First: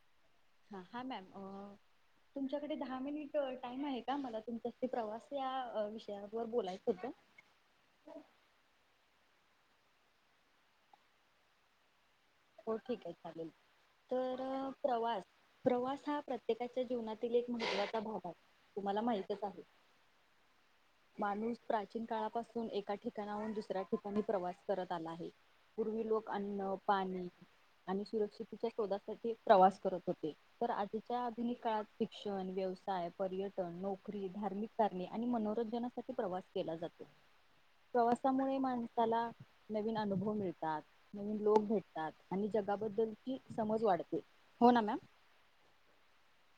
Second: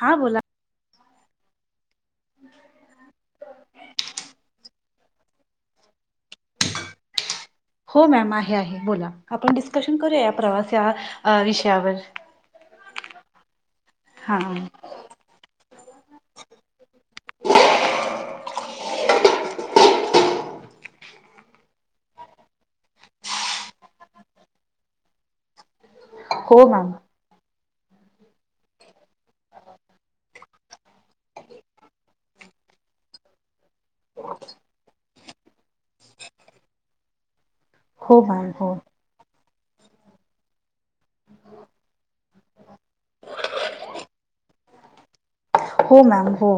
हा बोला हा हा मॅम तुमच्याकडे दहा मिनिट टाइम आहे का मला तुमच्यासाठी प्रवास या विषयावर बोलायचं होतं हो मॅम आहे आहे बोला आपण डिस्कशन करूया या प्रवास या अ विषयावर हो ठीक ये चालेल हा तर प्रवास प्रवास हा प्रत्येकाच्या जीवनातील एक महत्त्वाचा भाग आहे. तुम्हाला माहितच आहे. माणूस प्राचीन काळापासून एका ठिकाणाहून दुसऱ्या ठिकाणी प्रवास करत आला आहे. पूर्वी लोक हो अन्न, मॅम पाणी आणि सुरक्षितेच्या शोधासाठी प्रवास करत होते. तर आधीच्या आधुनिक काळात शिक्षण, व्यवसाय, पर्यटन, नोक री धार्मिक कारणे आणि मनोरंजनासाठी प्रवास केला जातो. हो मॅम प्रवासामुळे हो माणसाला नवीन अनुभव मिळतात. नवीन लोक भेटतात. आणि जगाबद्दलची समज वाढते. हो ना मॅम हो मॅम हो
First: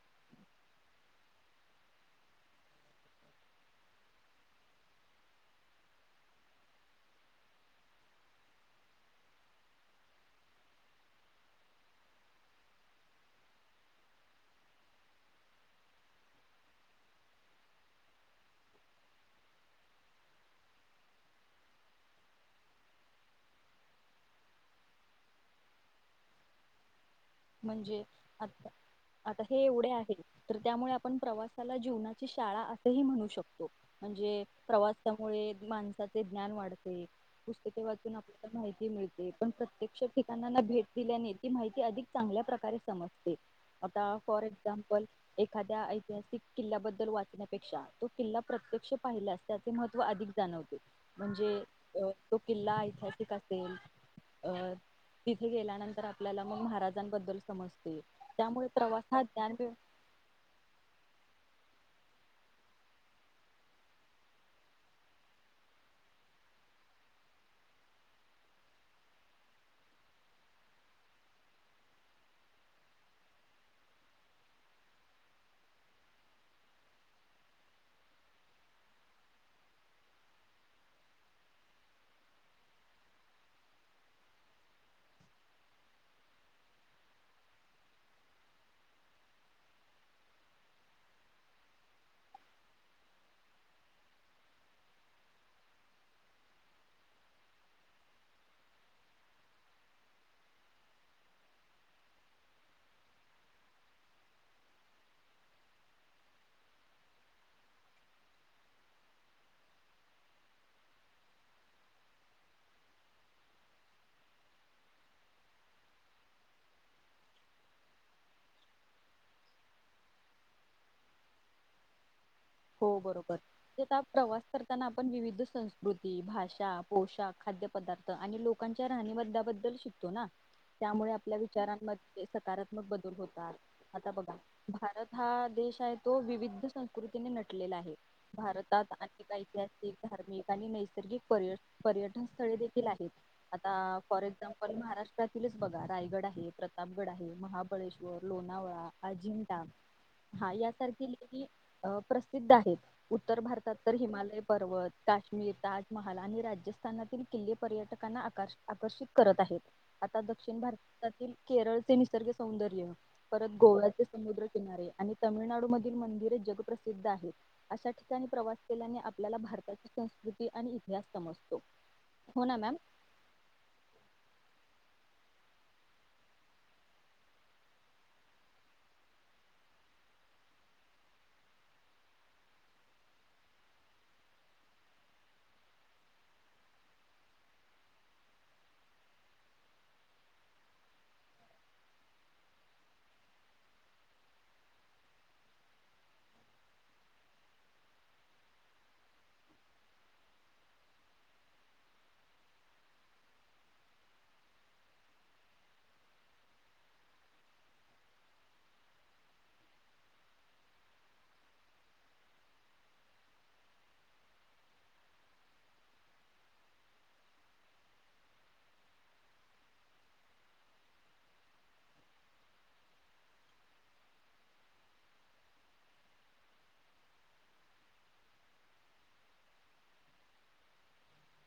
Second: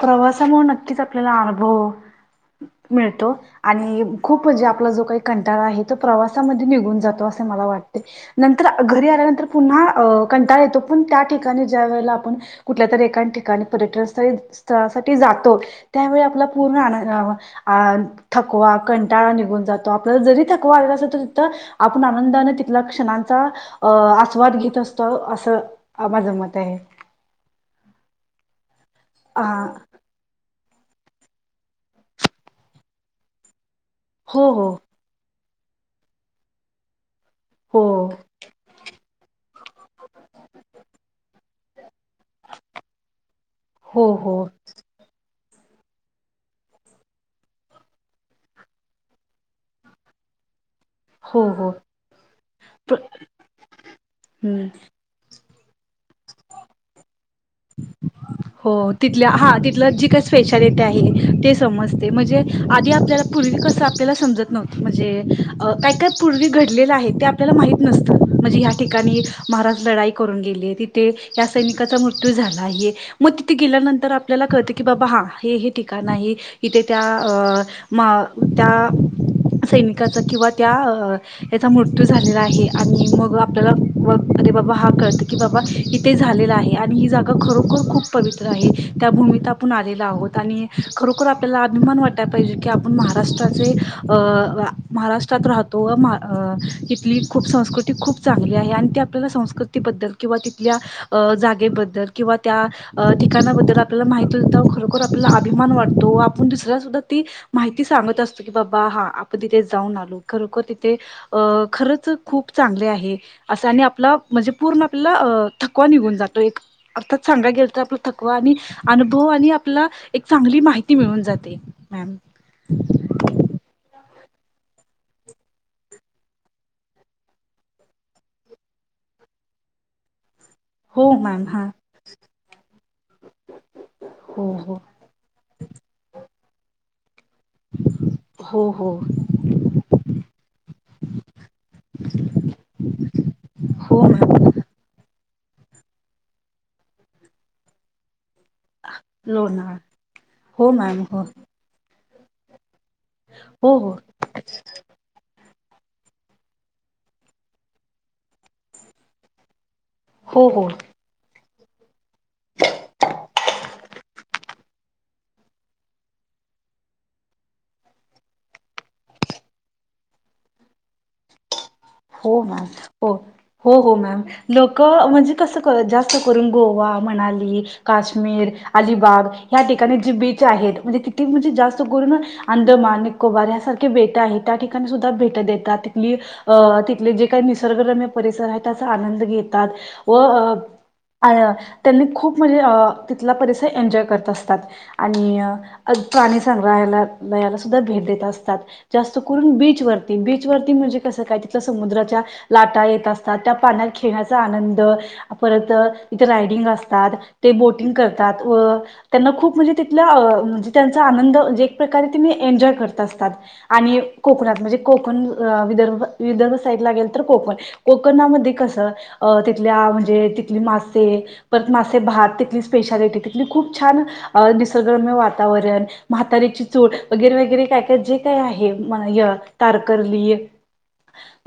प्रवासामुळे नक्कीच आपल्याला अनुभव मिळतो. आणि खूप म्हणजे आपला जो काही कंटाळा आहे. तो प्रवासामध्ये निघून जातो. असे मला वाटते. नंतर घरी आल्यानंतर पुन्हा कंटाळा येतो. पण त्या ठिकाणी ज्या वेळेला आपण कुठल्या तरी एका ठिकाणी पर्यटन स्थळी स्थळासाठी जातो. त्यावेळी आपला पूर्ण आन आ थकवा कंटाळा निघून जातो. आपल्याला जरी थकवा आलेला असला तरी तिथं आपण आनंदाने तिथला क्षणांचा अ आस्वाद घेत असतो. असं माझ मत आहे. म्हणजे आ आता हा हे एवढे आहे तर त्यामुळे आपण प्रवासाला जीवनाची शाळा असंही म्हणू शकतो म्हणजे हो हो प्रवासामुळे माणसाचे ज्ञान वाढते पुस्तके हो वाचून आपल्याला माहिती मिळते पण प्रत्यक्ष ठिकाणाना भेट दिल्याने ती माहिती अधिक चांगल्या प्रकारे समजते हो आता हो फॉर एक्झाम्पल एखाद्या ऐतिहासिक किल्ल्याबद्दल वाचण्यापेक्षा तो किल्ला प्रत्यक्ष पाहिल्यास त्याचे महत्व अधिक जाणवते हो म्हणजे हो अ तो किल्ला ऐतिहासिक असेल हम्म अ तिथे गेल्यानंतर आपल्याला मग महाराज त्यानंबद्दल हो तिथल्या हा मिळ तिथलं जी काय स्पेशालिटी आहे ति समजते म्हणजे आधी आपल्याला पूर्वी कसं आपल्याला समजत नव्हत म्हणजे काय काय पूर्वी घडलेलं आहे ते आपल्याला माहित नसतं म्हणजे ह्या ठिकाणी महाराज लढाई करून गेले तिथे या सैनिकाचा मृत्यू मृत्यू झाला आहे मग तिथे गेल्यानंतर आपल्याला कळत की बाबा हा हे हे ठिकाण आहे इथे त्या त्या सैनिकाचा किंवा त्या हेचा मृत्यू झालेला आहे आणि मग आपल्याला अरे बाबा हा कळत की बाबा इथे झालेला आहे आणि ही जागा खरोखर खूप पवित्र आहे त्या भूमीत आपण आलेल आहोत आणि खरोखर आपल्याला अभिमान वाटाय पाहिजे की आपण महाराष्ट्राचे महाराष्ट्रात राहतो तिथली खूप संस्कृती खूप चांगली आहे आणि ती आपल्याला संस्कृतीबद्दल किंवा तिथल्या अ बद्दल किंवा त्या ठिकाणाबद्दल आपल्याला माहिती होत तेव्हा खरोखर आपल्याला अभिमान वाटतो आपण दुसऱ्या सुद्धा ती माहिती सांगत असतो की बाबा हा आपण तिथे जाऊन आलो खरोखर तिथे अ खरंच खूप चांगले आहे असं आणि आपला म्हणजे पूर्ण आपल्याला थकवा निघून जातो अर्थात सांगायला गेल तर आपला थकवा आणि अनुभव आणि आपला एक चांगली माहिती मिळून जाते मॅम हो बरोबर ते प्रवास करताना आपण विविध संस्कृती भाषा पोषाख खाद्य पदार्थ आणि लोकांच्या राहणीमान बद्दल शिकतो ना हो त्यामुळे आपल्या मॅम हा विचारांमध्ये सकारात्मक बदल होतात आता बघा हो हो भारत हा देश आहे तो विविध संस्कृती नटलेला आहे हो भारतात हो अनेक ऐतिहासिक धार्मिक आणि नैसर्गिक पर्यटन स्थळे देखील आहेत आता हो फॉर मॅम एक्झाम्पल महाराष्ट्रात तिच बघा रायगड आहे प्रतापगड आहे महाबळेश्वर लोणावळा अजिंठा लोणार हा हो मॅम हो यासारखे प्रसिद्ध आहेत उत्तर भारतात हो हो तर हिमालय पर्वत काशी ताजमहाल आणि राजस्थानातील किल्ले पर्यटकांना आकर् आकर्षित करत आहेत आता हो दक्षिण हो भारतातील केरळचे निसर्ग सौंदर्य परत गोव्याचे समुद्र किनारे आणि तामिळनाडू मधील मंदिरे जगप्रसिद्ध सिद्ध आहे अशा ठिकाणी प्रवास केल्याने आपल्याला भारताची संस्कृती आणि इतिहास समजतो. हो मॅम हो हो हो मॅम लोक क म्हणजे कसं कर जास्त करून गोवा मनाली काश्मीर अलिबाग या ठिकाणी जे बीच आहेत म्हणजे तिथे म्हणजे जास्त करून अंदमान निकोबार यासारखे बेट आहेत त्या ठिकाणी सुद्धा भेट देतात तिथले जे काही निसर्गरम्य परिसर आहे त्याचा आनंद घेतात व त्यांनी खूप म्हणजे तिथला परिसर एन्जॉय करत असतात आणि प्राणी संग्रहाललयाला सुद्धा भेट देत असतात जास्त करून बीचवरती बीचवर म्हणजे कस काय तिथ समुद्राच्या लाटा येत असतात त्या पाण्यात खेळण्याचा आनंद परत तिथे रायडिंग असतात ते बोटिंग करतात व त्यांना खूप म्हणजे तिथला म्हणजे त्यांचा आनंद म्हणे एक प्रकारे तिनी एन्जॉय करत असतात आणि कोकणात म्हणजे कोकण विदर्भ विदर्भ साईडला गेल तर कोकण कोकणामध्ये कसं तिथल्या म्हणजे तिथली मासे परत मासे भात तिथली स्पेशालिटी तिथली खूप छान निसर्गरम्य वातावरण म्हातारीची चूल वगैरे वगैरे काय काय जे काय आहे य तारकरली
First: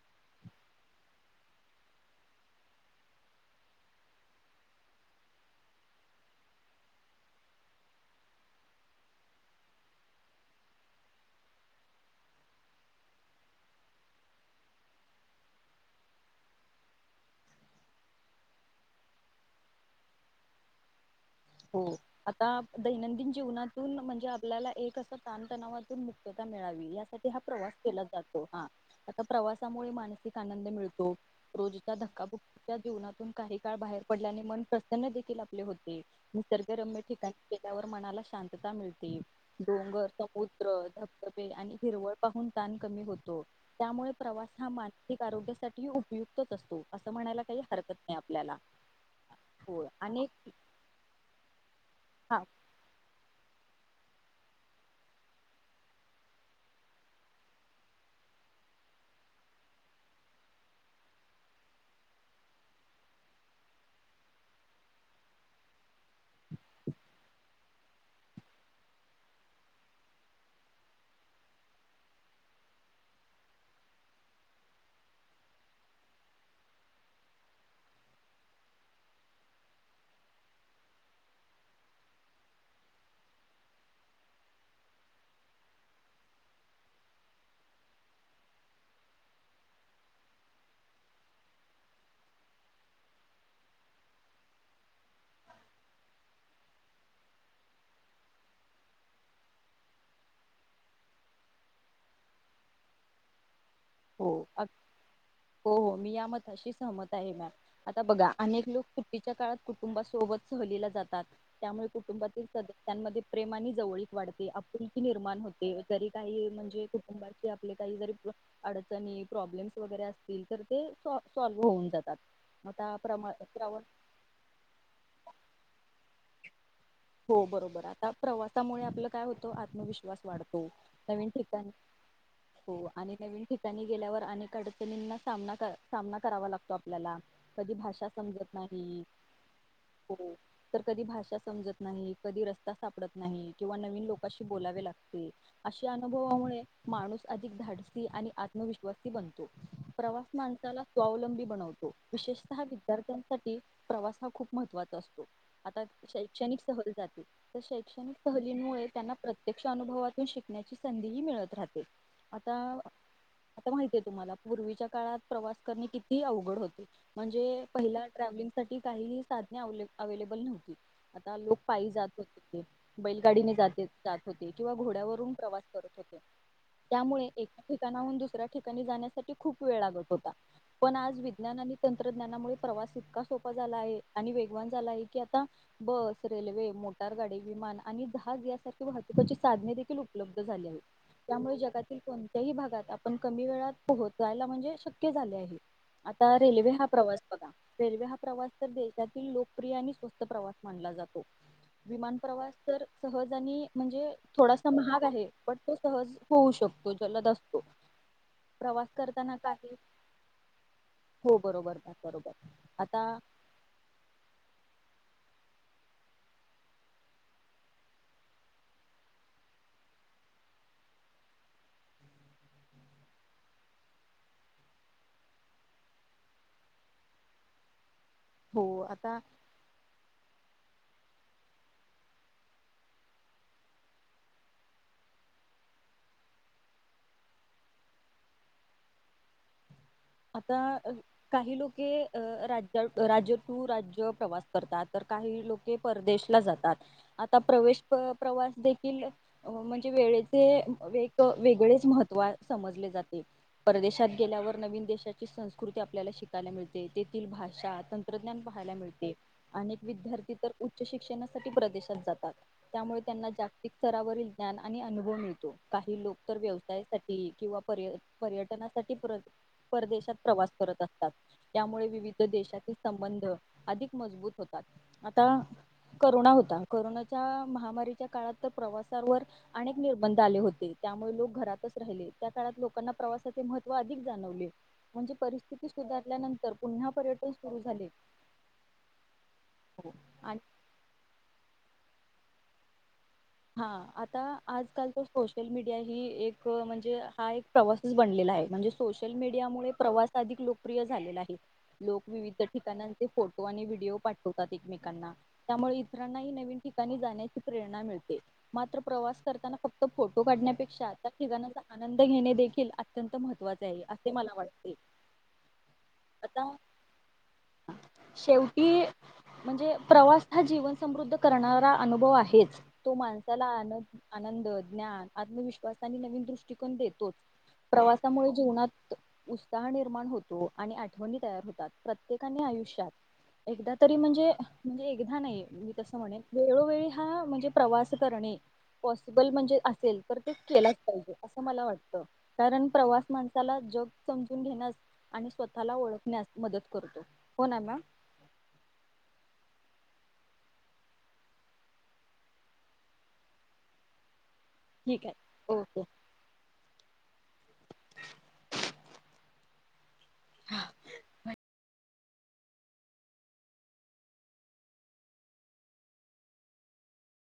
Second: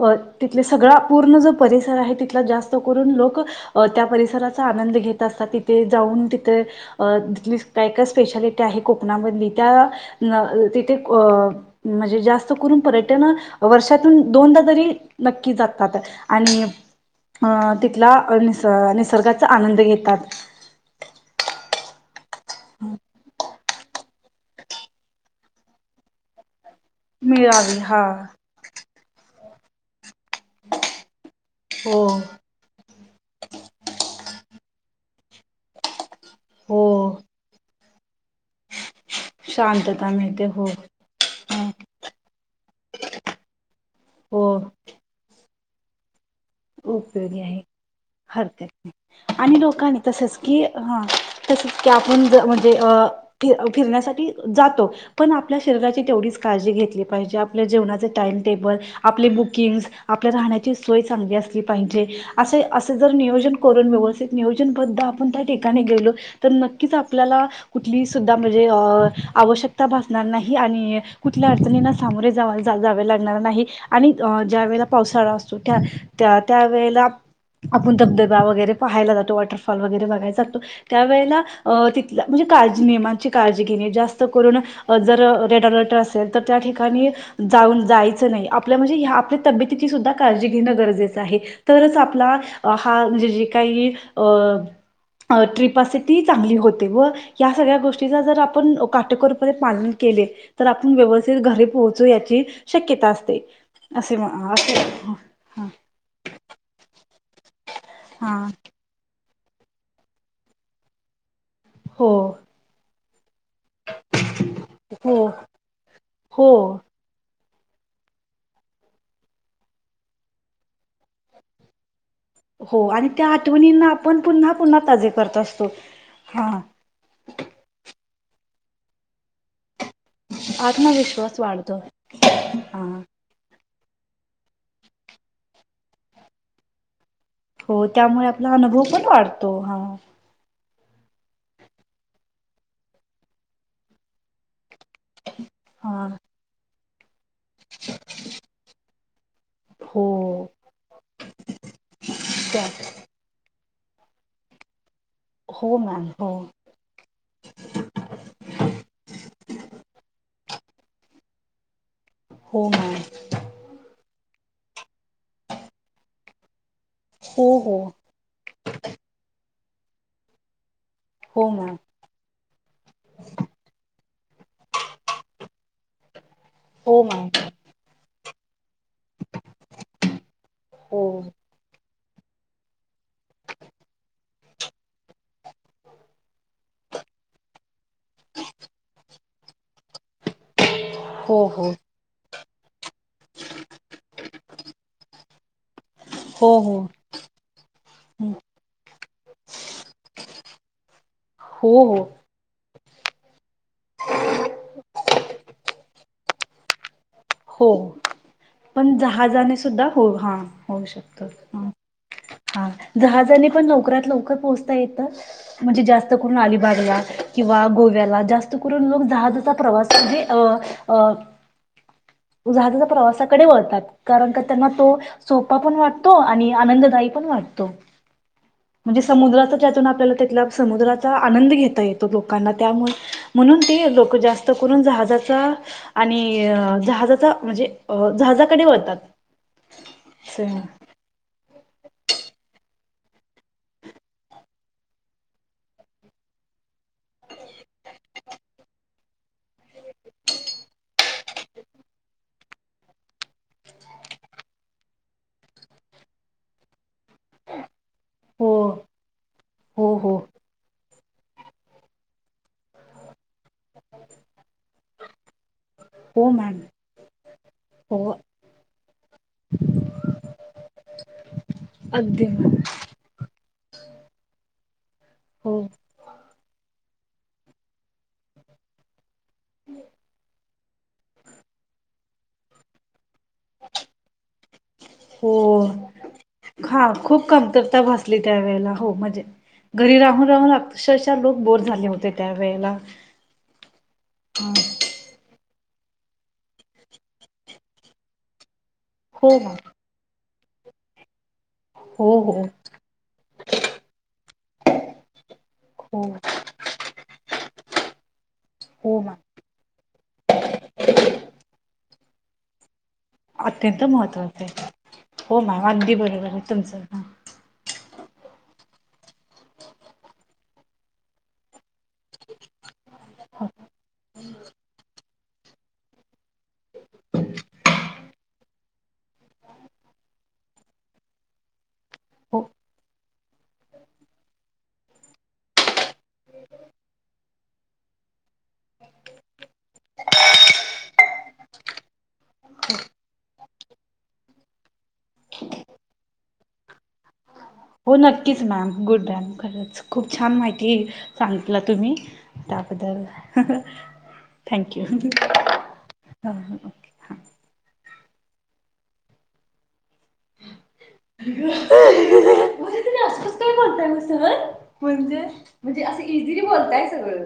अ तिथ सगळा पूर्ण जो परिसर आहे तिथला जास्त करून लोक त्या परिसराचा आनंद घेत असतात तिथे जाऊन तिथे तिथली काय काय स्पेशालिटी आहे कोकणामधली त्या तिथे अ म्हणजे जास्त करून पर्यटन वर्षातून दोनदा तरी नक्की जातात आणि अ तिथला निस निसर्गाचा आनंद घेतात हो आता दैनंदिन जीवनात म्हणजे आपल्याला एक अस ताणतणावातून मुक्तता मिळावी. यासाठी हा प्रवास मिळावी हा केला जातो हा आता प्रवासामुळे मानसिक आनंद मिळतो रोजच्या हो धक्काबुकीच्या जीवनातून काही काळ बाहेर पडल्याने मन त्यांन देखील आपले होते. हो निसर्गरम्य ठिकाणी केल्यावर म्हणाला. शांतता मिळते डोंगर, शांतता मिळते हो समुद्र, धबधबे आणि हिरवळ पाहून ताण कमी होतो. त्यामुळे हो प्रवास हा मानसिक आरोग्य साठी उपय उपयोगी आहे आपल्याला हरक्यात आणि हो लोकांनी तसच अनेक की ह. तसच. की आपण हा ज म्हणजे अ फिरण्यासाठी जातो पण आपल्या शरीराची तेवढीच काळजी घेतली पाहिजे आपल्या जेवणाचे टाइम टेबल आपले बुकिंग्स आपल्या राहण्याची सोय चांगली असते. जी पाहिजे अस अस जर नियोजन करून व्यवथित नियोजन बद्द आपण त्या ठिकाण गेलो तर नक्कीच आपल्याला कु सुद्धा म्हणजे अ आवश्यकता भासणार नाही आणि कुठल्या अडचणीना सामोरे जा जावे लागणार नाही आणि ज्या वेळेला पावसाळा असतो त्या त्या त्यावेेळेला आपण धबधबा वगैरे पाहायला जातो वॉटरफॉल वगैरे बघायला जातो त्यावेळेला तिथला म्हणजे काळजी नियमांची काळजी घेणे जास्त करून जर रेड अलर्ट असेल तर त्या ठिकाणी जाऊन जायचं नाही आपल्या म्हणजे ह आपल्या तब्येची सुद्धा काळजी घेणं गरजेचं आहे. तरच आपला हा म्हणजे जे काही अ ट्रिप असे ती चांगली होते व या सगळ्या गोष्टीचा जर आपण काटेकोरपणे पालन केले तर आपण व्यवस्थित घरी पोहोचू याची शक्यता असते. असे म हो असे हा. अशी सहमत [unintelligible] आता बघा अनेक लोक टीच्या काळात कुटुंबासोबत सहलीला जातात. त्यामुळे हो कुटुंबातील सदस्यांमध्ये प्रेमानी जवळीत वाढते आपुलकी हो निर्माण होते तरी हो काही म्हणजे कुटुंबाची आपले काही [unintelligible] अडचणी प्रॉब्लेम्स वगैरे असतील तर ते सॉ सॉल्व्ह होऊन जातात. हो आता आणि त्या प्रमा प्रवास आठवणींना आपण पुन्हा, पुन्हा ताजे करत असतो. हा. हो बरोबर आता प्रवासामुळे आपलं काय होतो आत्मविश्वास वाढतो नवीन आत्मविश्वास ठिकाणी वाढतो हा हो आणि नवीन ठिक नी गेल्यावर अनेक अडचणींना सामना सामना करावा लागतो आपल्याला. कधी हो भाषा त्यामुळे आपला समजत अनुभव नाही पण वाढतो हा. हो तर कधी भाषा समजत नाही कधी रस्ता सापडत नाही किंवा नवीन लोकाशी बोलावे लागते. ते अशे हा अनुभवामुळे, माणूस अधिक धाडसी आणि आत्मविश्वासी बनतो. प्रवास हो माणसाला स्वावलंबी बनवतो. विशेषतः त्या विद्यार्थ्यांसाठी, प्रवास हा खूप महत्त्वाचा असतो. हो आता मॅम हो. शैक्षणिक सहल जाते तर शैक्षणिक सहलीमुळे त्यांना प्रत्यक्ष अनुभवातून शिकण्याची संधीही मिळत राहते. आता हो मॅम आता माहतीय तुम्हाला, पूर्वीच्या काळात प्रवास करणे किती अवघड होते. म्हणजे हो हो पहिला ट्रॅव्हलिंगसाठी काहीही सा ने अवेलेबल नव्हती. आता हो लोक मॅम पायी जात होते, बैलगाडीने जाते जात होते किंवा घोड्यावरून प्रवास करत होते. हो मॅम त्यामुळे एका ठिकाणाहून दुसऱ्या ठिकाणी जाण्यासाठी खूप वेळ लागत होता. पण हो आज विज्ञानानी तंत्रज्ञानामुळे प्रवास इतका सोपा झाला आहे आणि वेगवान झाला आहे की आता बस, रेल्वे, मोटारगाडी, विमान आणि जहाज यासारखे वाहतुकाची साधने देखील उप उपलब्ध झाली आहे. हो हो त्यामुळे हो जगातील कोन त्याही भागात आपण कमी वेळात पोहोचायला म्हणजे शक्य झाले आहे. आता रेल्वे हा हो प्रवास बघा, रेल्वे हा प्रवास तर देशातील लोकप्रिय आणि स्वस्त प्रवा म्हणला जातो. हो हो विमान प्रवास तर सहज आणि म्हणजे थोडासा महाग आहे. पण तो सहज होऊ शकतो. जलद असतो हो प्रवास पण करताना जहाजाने काही सुद्धा हो हा होऊ शकत, हो ह बरोबर बरोबर हा आता जहाजाने पण लवकरात लवकर पोहोचता येत. म्हणजे जास्त करून अलिबागला किंवा गोव्याला जास्त करून लोक जहाजचा प्रवास म्हणजे अ अ जहाजचा प्रवासाकडे वळतात. कारण का त्यांना तो, सोपा पण वाटतो आणि आनंददायी पण वाटतो. हो म्हणजे आता समुद्राचा ज्यातून आपल्याला त्याला समुद्रात आनंद घेता येतो लोकांना, त्यामुळे म्हणून ते लोक जास्त करून जहाजाचा आणि जहा जाचा म्हणजे जहाजाकडे वळतात. आता काही लोक की अ राज राज्य, टू राज्य, प्रवास करतात तर काही लोके परदेशला जातात, आता प्रवेश प प्रवास देखील अ म्हणजे? वेळेते म वेग. वेगळेच महत्त्व समजले जाते, परदेशात गेल्यावर नवीन देश. त्याची संस्कृती, आपल्याला शिकायला मिळते तेथील भाषा. तंत्रज्ञान हो पहायला मिळते आणि हो हो विद्यार्थी तर उच्च शिक्षणासाठी प्रदेशात जातात, त्यामुळे त्यांना जागतिक स्तरावरील ज्ञान आणि अनुभव मिळतो. काही लोक हो तर मॅम व्यवसायासाठी किंवा पर्य हो पर्यटनासाठी पर परदेशात प्रवास करत असतात. त्यामुळे विविध अगदी मॅम देशातील संबंध. अधिक मजबूत होतात. आता हो. करुणा होत. कोरोनाच्या महामारीच्या काळात तर प्रवासावर अनेक निर्बंध आले होते त्यामुळे लोक घरातच राहिले त्या काळात लोकांना प्रवासाचे महत्त्व अधिक जाणवले म्हणजे हो परिस्थिती सुधारल्यानंतर. हा पुन्हा खूप पर्यटन सुरू कमतरता झाले भासली, त्या वेळेला हो म्हणजे घरी राहून, आणि राहून, अक्षरशा लोक बोर झाले होते त्यावेळेला. हा आता आजकाल तोश. सोशल मीडिया, ही एक म्हणजे, हा एक प्रवासच बनलेला आहे म्हणजे सोशल हो मॅम मीडियामुळे प्रवास अधिक लोक प्रिय झालेला आहे. हो लोक विविध हो ठिकानांचे फोटो, आणि व्हिडिओ पाठवतात, एकमेकांना त्यामुळे हो इतरांनाही नवीन ठिकाणी जाण्याची प्रेरणा मिळत. ते! मात्र हो मॅम प्रवास करताना. फक्त फोटो काढण्यापेक्षा, त्या ठिकाण्याचा आनंद घेणे देखील अत्यंत महत्त्वाचे अत्यंत आहे असे मला महत्त्वाच आहे वाटते. हो मा अगदी बरोबर आहे आता तुमचं. शेवटी म्हणजे प्रवास, हा जीवन समृद्ध करणारा अनुभव आहेच. तो माणसाला आन आनंद, ज्ञान, आत्मविश्वास आणि नवीन दृष्टिकोन, देतोच प्रवासामुळे जीवनात उत्साह निर्माण होतो आणि आठवणी तयार होतात हो प्रत्येकाने आयुष्यात एकदा तरी म्हणजे, म्हणजे एकदा नाही मी तस म्हणेन वेळोवेळी हा म्हणजे प्रवास करणे पॉसिबल म्हणजे असेल तर ते केलाच पाहिजे, असं मला वाटत कारण प्रवास माणसाला जग समजून घेण्यास आणि स्वतःला ओळखण्यास मदत करतो. ना मॅम? हो नक्कीच मॅम, गुड मॅम खरंच. खूप छान माहिती सांगितला तुम्ही त्याबद्दल थँक्यू ठीक आहे ओके ह! हा! म्हणजे तुमी अस कसं काय बोलताय सहज म्हणजे, म्हणजे असं इझिली बोलताय सगळं.